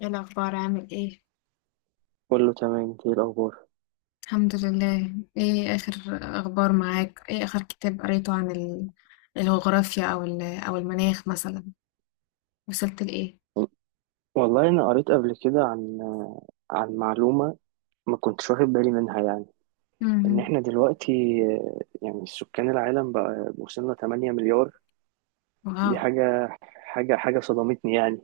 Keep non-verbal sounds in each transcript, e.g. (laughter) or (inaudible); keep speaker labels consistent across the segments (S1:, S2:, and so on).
S1: ايه الاخبار؟ عامل ايه؟
S2: كله تمام، انت ايه الاخبار؟
S1: الحمد لله. ايه اخر اخبار معاك؟ ايه اخر كتاب قريته عن الجغرافيا او المناخ مثلا؟ وصلت لايه؟
S2: والله انا قريت قبل كده عن معلومه ما كنتش واخد بالي منها يعني ان
S1: امم
S2: احنا دلوقتي. يعني سكان العالم بقى وصلنا 8 مليار.
S1: واو.
S2: دي حاجه صدمتني يعني.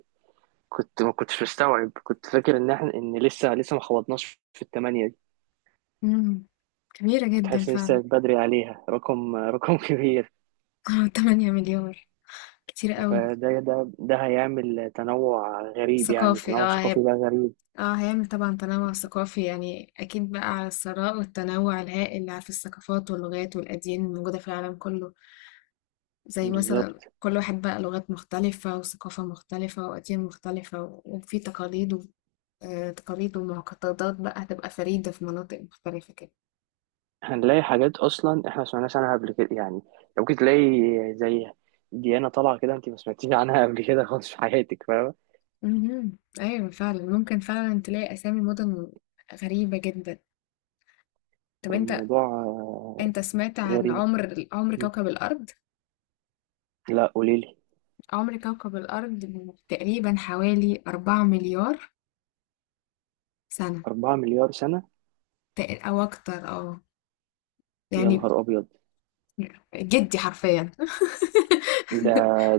S2: كنت ما كنتش مستوعب، كنت فاكر ان لسه ما خبطناش في الثمانية دي.
S1: امم كبيرة
S2: كنت
S1: جدا
S2: حاسس إن لسه
S1: فعلا.
S2: بدري عليها رقم رقم (laughs) كبير.
S1: (laughs) 8 مليار، كتير قوي.
S2: فده ده ده هيعمل تنوع غريب، يعني
S1: ثقافي،
S2: تنوع
S1: اه
S2: ثقافي
S1: هيب.
S2: بقى غريب.
S1: اه، هيعمل طبعا تنوع ثقافي، يعني اكيد بقى على الثراء والتنوع الهائل اللي في الثقافات واللغات والاديان الموجودة في العالم كله. زي
S2: بالظبط.
S1: مثلا كل واحد بقى لغات مختلفة وثقافة مختلفة وأديان مختلفة وفي تقاليد و تقاليد ومعتقدات بقى هتبقى فريدة في مناطق مختلفة كده.
S2: هنلاقي حاجات اصلا احنا ما سمعناش عنها قبل كده يعني، ممكن تلاقي زي ديانة طالعة كده انت ما سمعتيش عنها قبل كده خالص في حياتك، فاهمة.
S1: مهم. أيوة فعلا، ممكن فعلا تلاقي أسامي مدن غريبة جدا. طب انت،
S2: الموضوع
S1: انت سمعت عن
S2: غريب.
S1: عمر
S2: م.
S1: كوكب الأرض؟
S2: لا قوليلي.
S1: عمر كوكب الأرض تقريبا حوالي أربعة مليار سنة.
S2: أربعة مليار سنة؟
S1: أو أكتر، اه
S2: يا
S1: يعني.
S2: نهار أبيض!
S1: جدي حرفيا (laughs)
S2: ده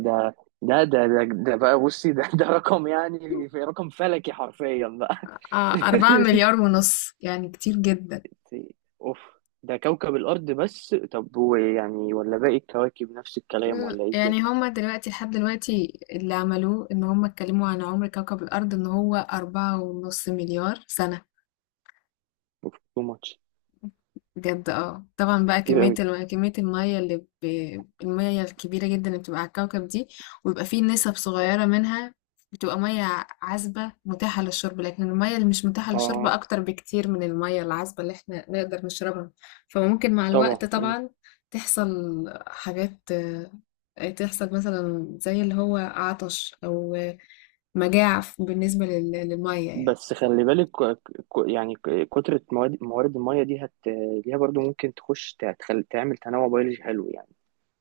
S2: ده ده بقى، بصي، ده رقم، يعني في رقم فلكي حرفيا بقى.
S1: أربعة مليار ونص، يعني كتير جدا.
S2: (laughs) اوف. ده كوكب الأرض، بس طب هو يعني ولا باقي الكواكب نفس الكلام، ولا ايه
S1: يعني
S2: الدنيا؟
S1: هما دلوقتي لحد دلوقتي اللي عملوه ان هما اتكلموا عن عمر كوكب الارض ان هو أربعة ونص مليار سنة.
S2: اوف تو ماتش.
S1: بجد اه، طبعا بقى
S2: كتير
S1: كمية
S2: قوي.
S1: كمية المية اللي ب... المية الكبيرة جدا اللي بتبقى على الكوكب دي، ويبقى فيه نسب صغيرة منها بتبقى مية عذبة متاحة للشرب، لكن المية اللي مش متاحة للشرب
S2: اه
S1: أكتر بكتير من المية العذبة اللي احنا نقدر نشربها. فممكن مع الوقت
S2: طبعا.
S1: طبعا تحصل حاجات، تحصل مثلا زي اللي هو عطش أو مجاعة بالنسبة للمية يعني.
S2: بس خلي بالك كترة موارد المية دي ليها برضو ممكن تخش تعمل تنوع بيولوجي حلو يعني.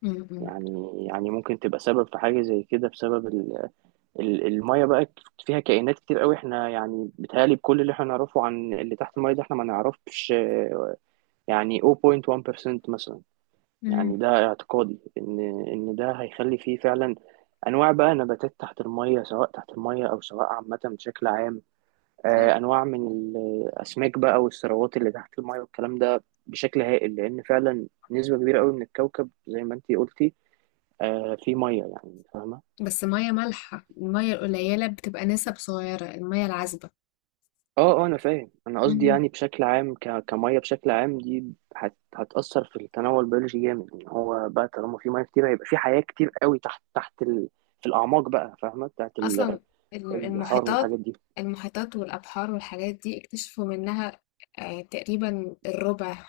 S1: م-
S2: يعني ممكن تبقى سبب في حاجة زي كده بسبب المية بقى فيها كائنات كتير قوي. احنا يعني بيتهيألي بكل اللي احنا نعرفه عن اللي تحت المية ده احنا ما نعرفش، يعني 0.1% مثلا.
S1: م-
S2: يعني ده اعتقادي ان ده هيخلي فيه فعلا انواع بقى نباتات تحت المية، سواء تحت المية او سواء عامة بشكل عام.
S1: م.
S2: انواع من الاسماك بقى والثروات اللي تحت المايه والكلام ده بشكل هائل، لان فعلا نسبه كبيره قوي من الكوكب زي ما انتي قلتي، في ميه يعني، فاهمه.
S1: بس مية مالحة، المية القليلة بتبقى نسب صغيرة، المية العذبة.
S2: اه اه، انا فاهم، انا قصدي
S1: مم.
S2: يعني بشكل عام، ك... كميه بشكل عام دي هتاثر في التنوع البيولوجي جامد، ان هو بقى طالما في ميه كتير هيبقى في حياه كتير قوي تحت في الاعماق بقى، فاهمه، بتاعت
S1: أصلا
S2: البحار
S1: المحيطات.
S2: والحاجات دي.
S1: المحيطات والأبحار والحاجات دي اكتشفوا منها آه، تقريبا الربع.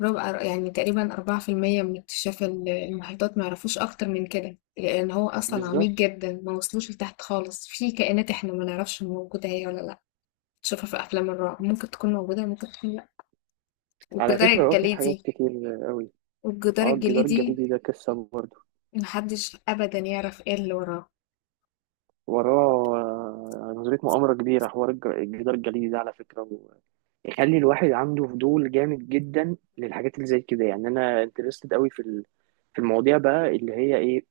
S1: ربع يعني تقريبا أربعة في المية من اكتشاف المحيطات. ما يعرفوش أكتر من كده لأن هو أصلا عميق
S2: بالظبط.
S1: جدا، ما وصلوش لتحت خالص. في كائنات احنا ما نعرفش موجودة هي ولا لأ، تشوفها في أفلام الرعب، ممكن تكون موجودة ممكن تكون لأ.
S2: على
S1: والجدار
S2: فكره هو في حاجات
S1: الجليدي،
S2: كتير قوي.
S1: والجدار
S2: اه الجدار
S1: الجليدي
S2: الجليدي ده قصه برضه.
S1: محدش ابدا يعرف ايه اللي وراه.
S2: وراه نظرية مؤامرة كبيرة. حوار الجدار الجليدي ده على فكرة يخلي الواحد عنده فضول جامد جدا للحاجات اللي زي كده يعني. أنا انترستد قوي في في المواضيع بقى، اللي هي إيه،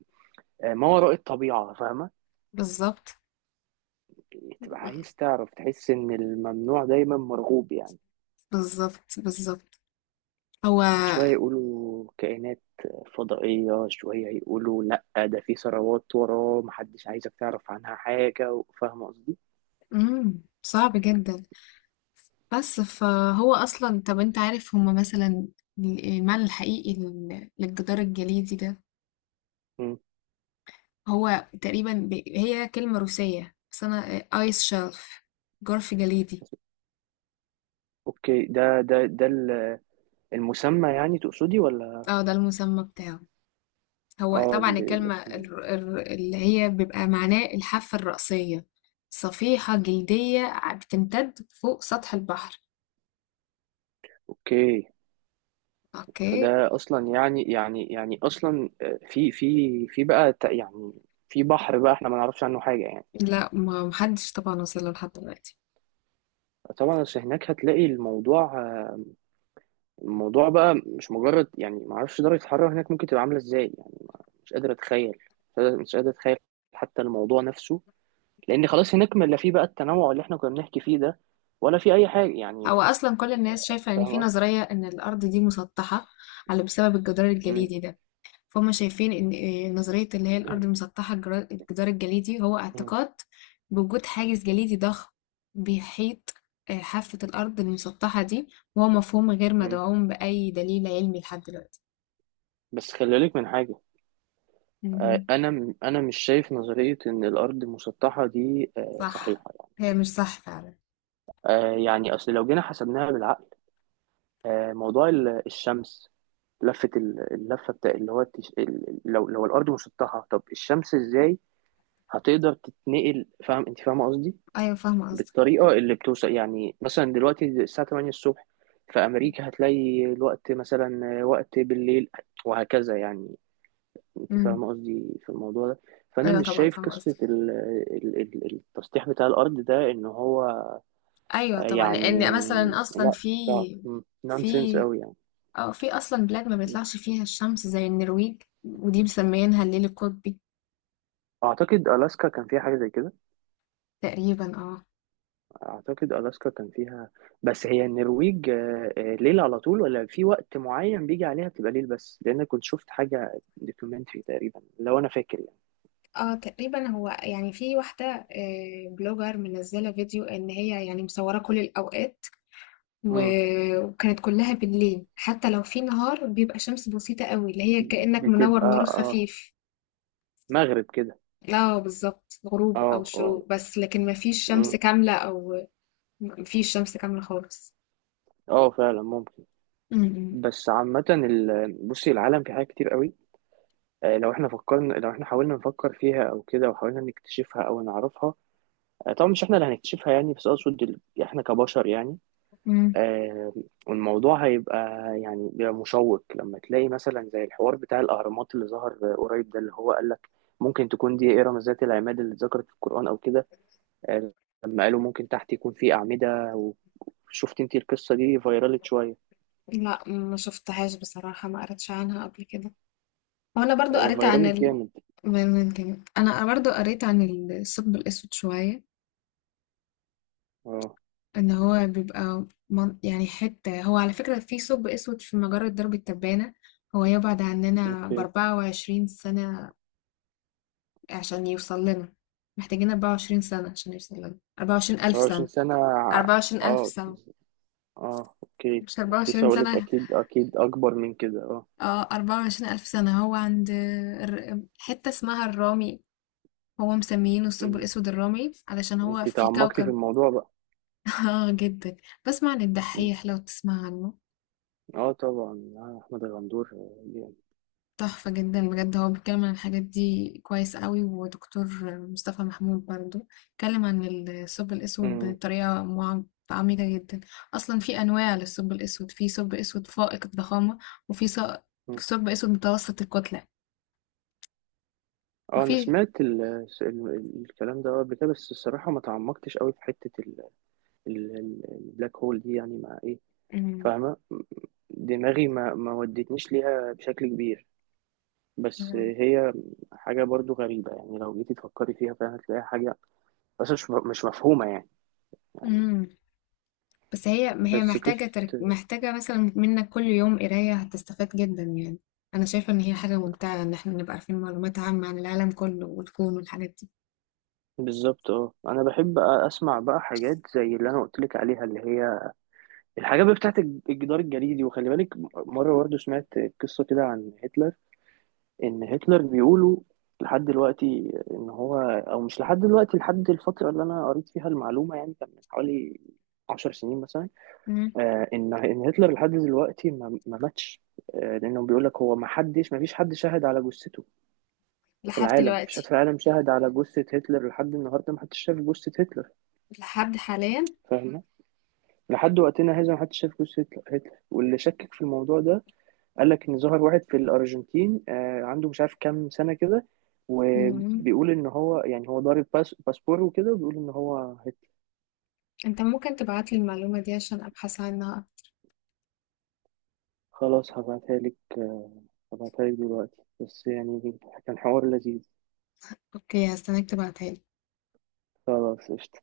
S2: ما وراء الطبيعة، فاهمة.
S1: بالظبط،
S2: تبقى عايز تعرف، تحس إن الممنوع دايما مرغوب يعني.
S1: بالظبط، بالظبط. هو،
S2: شوية يقولوا كائنات فضائية، شوية يقولوا لأ ده في ثروات وراه محدش عايزك تعرف عنها حاجة، فاهمة قصدي؟
S1: صعب جدا. بس فهو اصلا، طب انت عارف هما مثلا المعنى الحقيقي للجدار الجليدي ده؟
S2: مم.
S1: هو تقريبا هي كلمة روسية، بس انا. ايس شلف، جرف جليدي.
S2: أوكي، المسمى يعني تقصدي ولا؟
S1: اه ده المسمى بتاعه. هو
S2: اه
S1: طبعا الكلمة
S2: الاسمين.
S1: اللي هي بيبقى معناه الحافة الرأسية، صفيحة جلدية بتمتد فوق سطح البحر.
S2: اوكي.
S1: اوكي.
S2: فده اصلا يعني اصلا في بقى يعني في بحر بقى احنا ما نعرفش عنه حاجه يعني.
S1: لا، ما محدش طبعا وصل له لحد دلوقتي.
S2: طبعا بس هناك هتلاقي الموضوع، الموضوع بقى مش مجرد يعني ما اعرفش درجه الحراره هناك ممكن تبقى عامله ازاي يعني. مش قادر اتخيل، مش قادر اتخيل حتى الموضوع نفسه. لان خلاص هناك ما لا في بقى التنوع اللي احنا كنا بنحكي فيه ده، ولا في اي حاجه يعني،
S1: هو اصلا كل الناس شايفه ان في
S2: فاهمه.
S1: نظريه ان الارض دي مسطحه، على بسبب الجدار
S2: مم.
S1: الجليدي ده. فهم شايفين ان إيه، نظريه اللي هي الارض مسطحه. الجدار الجليدي هو
S2: مم.
S1: اعتقاد بوجود حاجز جليدي ضخم، بيحيط آه، حافه الارض المسطحه دي. وهو مفهوم غير
S2: مم.
S1: مدعوم باي دليل علمي لحد دلوقتي.
S2: بس خلي بالك من حاجه.
S1: مهم.
S2: انا مش شايف نظريه ان الارض مسطحه دي
S1: صح،
S2: صحيحه يعني.
S1: هي مش صح فعلا.
S2: يعني اصل لو جينا حسبناها بالعقل، موضوع الشمس، اللفه بتاع اللي هو لو الارض مسطحه طب الشمس ازاي هتقدر تتنقل؟ فاهم انت، فاهمه قصدي؟
S1: ايوه فاهمه قصدك.
S2: بالطريقه اللي بتوصل يعني مثلا دلوقتي الساعه 8 الصبح في امريكا هتلاقي الوقت مثلا، وقت بالليل، وهكذا يعني. انت
S1: امم
S2: فاهمه قصدي في الموضوع ده. فانا
S1: ايوه
S2: مش
S1: طبعا
S2: شايف
S1: فاهمه
S2: قصه
S1: قصدك.
S2: التسطيح بتاع الارض ده ان هو
S1: ايوه طبعا،
S2: يعني.
S1: لان مثلا اصلا
S2: لا
S1: في،
S2: صعب، نونسنس
S1: في
S2: قوي يعني.
S1: اه في اصلا بلاد ما
S2: م.
S1: بيطلعش فيها الشمس زي النرويج، ودي مسميينها الليل القطبي.
S2: اعتقد الاسكا كان فيها حاجه زي كده.
S1: تقريبا اه.
S2: اعتقد الاسكا كان فيها بس هي النرويج ليل على طول ولا في وقت معين بيجي عليها بتبقى ليل بس، لان كنت شفت حاجه دوكيومنتري تقريبا لو انا فاكر يعني.
S1: اه تقريبا، هو يعني في واحدة آه، بلوجر منزلة فيديو ان هي يعني مصورة كل الاوقات،
S2: م.
S1: وكانت كلها بالليل، حتى لو في نهار بيبقى شمس بسيطة قوي اللي هي كأنك منور
S2: بتبقى،
S1: نور
S2: اه،
S1: خفيف.
S2: مغرب كده.
S1: لا، بالظبط، غروب او
S2: اه اه.
S1: شروق بس، لكن مفيش
S2: م.
S1: شمس كاملة او مفيش شمس كاملة خالص.
S2: اه فعلا ممكن.
S1: م.
S2: بس عامة بصي العالم في حاجات كتير قوي، لو احنا حاولنا نفكر فيها او كده وحاولنا نكتشفها او نعرفها، طبعا مش احنا اللي هنكتشفها يعني، بس اقصد احنا كبشر يعني.
S1: مم.
S2: آه، والموضوع هيبقى يعني، بيبقى مشوق لما تلاقي مثلا زي الحوار بتاع الاهرامات اللي ظهر قريب ده، اللي هو قال لك ممكن تكون دي اهرام ذات العماد اللي اتذكرت في القرآن او كده. آه، لما قالوا ممكن تحت يكون في أعمدة، وشفت انت القصة دي فيرالت شوية.
S1: لا، ما شفتهاش بصراحة، ما قريتش عنها قبل كده. وانا برضو قريت عن
S2: فيرالت جامد.
S1: من تاني. انا برضو قريت عن الثقب الاسود شوية.
S2: اه
S1: ان هو بيبقى يعني حتة، هو على فكرة في ثقب اسود في مجرة درب التبانة. هو يبعد عننا
S2: اوكي
S1: بأربعة وعشرين سنة عشان يوصل لنا، محتاجين أربعة وعشرين سنة عشان يوصل لنا أربعة وعشرين ألف
S2: 24
S1: سنة.
S2: سنة
S1: أربعة وعشرين ألف
S2: اه
S1: سنة،
S2: اه اوكي،
S1: مش أربعة
S2: كنت لسه
S1: وعشرين
S2: هقولك
S1: سنة.
S2: اكيد اكيد اكبر من كده اه.
S1: اه أربعة وعشرين ألف سنة. هو عند حتة اسمها الرامي، هو مسميينه الثقب
S2: م.
S1: الأسود الرملي علشان هو
S2: انت
S1: في
S2: تعمقتي في
S1: كوكب.
S2: الموضوع بقى.
S1: (laughs) اه جدا. بسمع عن
S2: م.
S1: الدحيح لو تسمع عنه.
S2: اه طبعا، آه احمد غندور جامد.
S1: تحفة جدا بجد، هو بيتكلم عن الحاجات دي كويس قوي. ودكتور مصطفى محمود برضو اتكلم عن الثقب الأسود
S2: م.
S1: بطريقة عميقة جدا. أصلا في أنواع للثقب الأسود، في ثقب أسود فائق الضخامة، وفي ثق-
S2: م.
S1: ثقب أسود متوسط الكتلة،
S2: اه انا
S1: وفي.
S2: سمعت ال ال الكلام ده قبل كده، بس الصراحة ما تعمقتش قوي في حتة البلاك هول دي، يعني مع ايه،
S1: مم.
S2: فاهمة، دماغي ما ودتنيش ليها بشكل كبير. بس هي حاجة برضو غريبة، يعني لو جيتي تفكري فيها فعلا هتلاقيها حاجة، بس مش مفهومة يعني. يعني
S1: مم. بس هي، ما هي
S2: بس
S1: محتاجة
S2: قصة.
S1: محتاجة مثلا منك كل يوم قراية، هتستفاد جدا يعني. أنا شايفة إن هي حاجة ممتعة إن إحنا نبقى عارفين معلومات عامة عن العالم كله والكون والحاجات دي.
S2: بالظبط. اه انا بحب اسمع بقى حاجات زي اللي انا قلت لك عليها، اللي هي الحاجات بقى بتاعت الجدار الجليدي. وخلي بالك مره برضه سمعت قصه كده عن هتلر، ان هتلر بيقولوا لحد دلوقتي ان هو، او مش لحد دلوقتي، لحد الفتره اللي انا قريت فيها المعلومه يعني كان من حوالي 10 سنين مثلا،
S1: مم.
S2: آه ان هتلر لحد دلوقتي ما ماتش. آه لانه بيقول لك هو ما حدش ما فيش حد شهد على جثته في
S1: لحد
S2: العالم، مفيش حد
S1: دلوقتي.
S2: في العالم شاهد على جثة هتلر لحد النهاردة، محدش شاف جثة هتلر.
S1: لحد حاليا.
S2: فاهمة. لحد وقتنا هذا محدش شاف جثة هتلر. واللي شكك في الموضوع ده قال لك إن ظهر واحد في الأرجنتين، آه عنده مش عارف كام سنة كده،
S1: مم.
S2: وبيقول إن هو، يعني هو ضارب باسبور وكده، وبيقول إن هو هتلر.
S1: انت ممكن تبعتلي المعلومة دي عشان ابحث عنها؟
S2: خلاص هبعتها لك آه، هبعتها لك دلوقتي بس، يعني كان حوار لذيذ.
S1: أوكي، هستناك تبعتها.
S2: خلاص قشطة.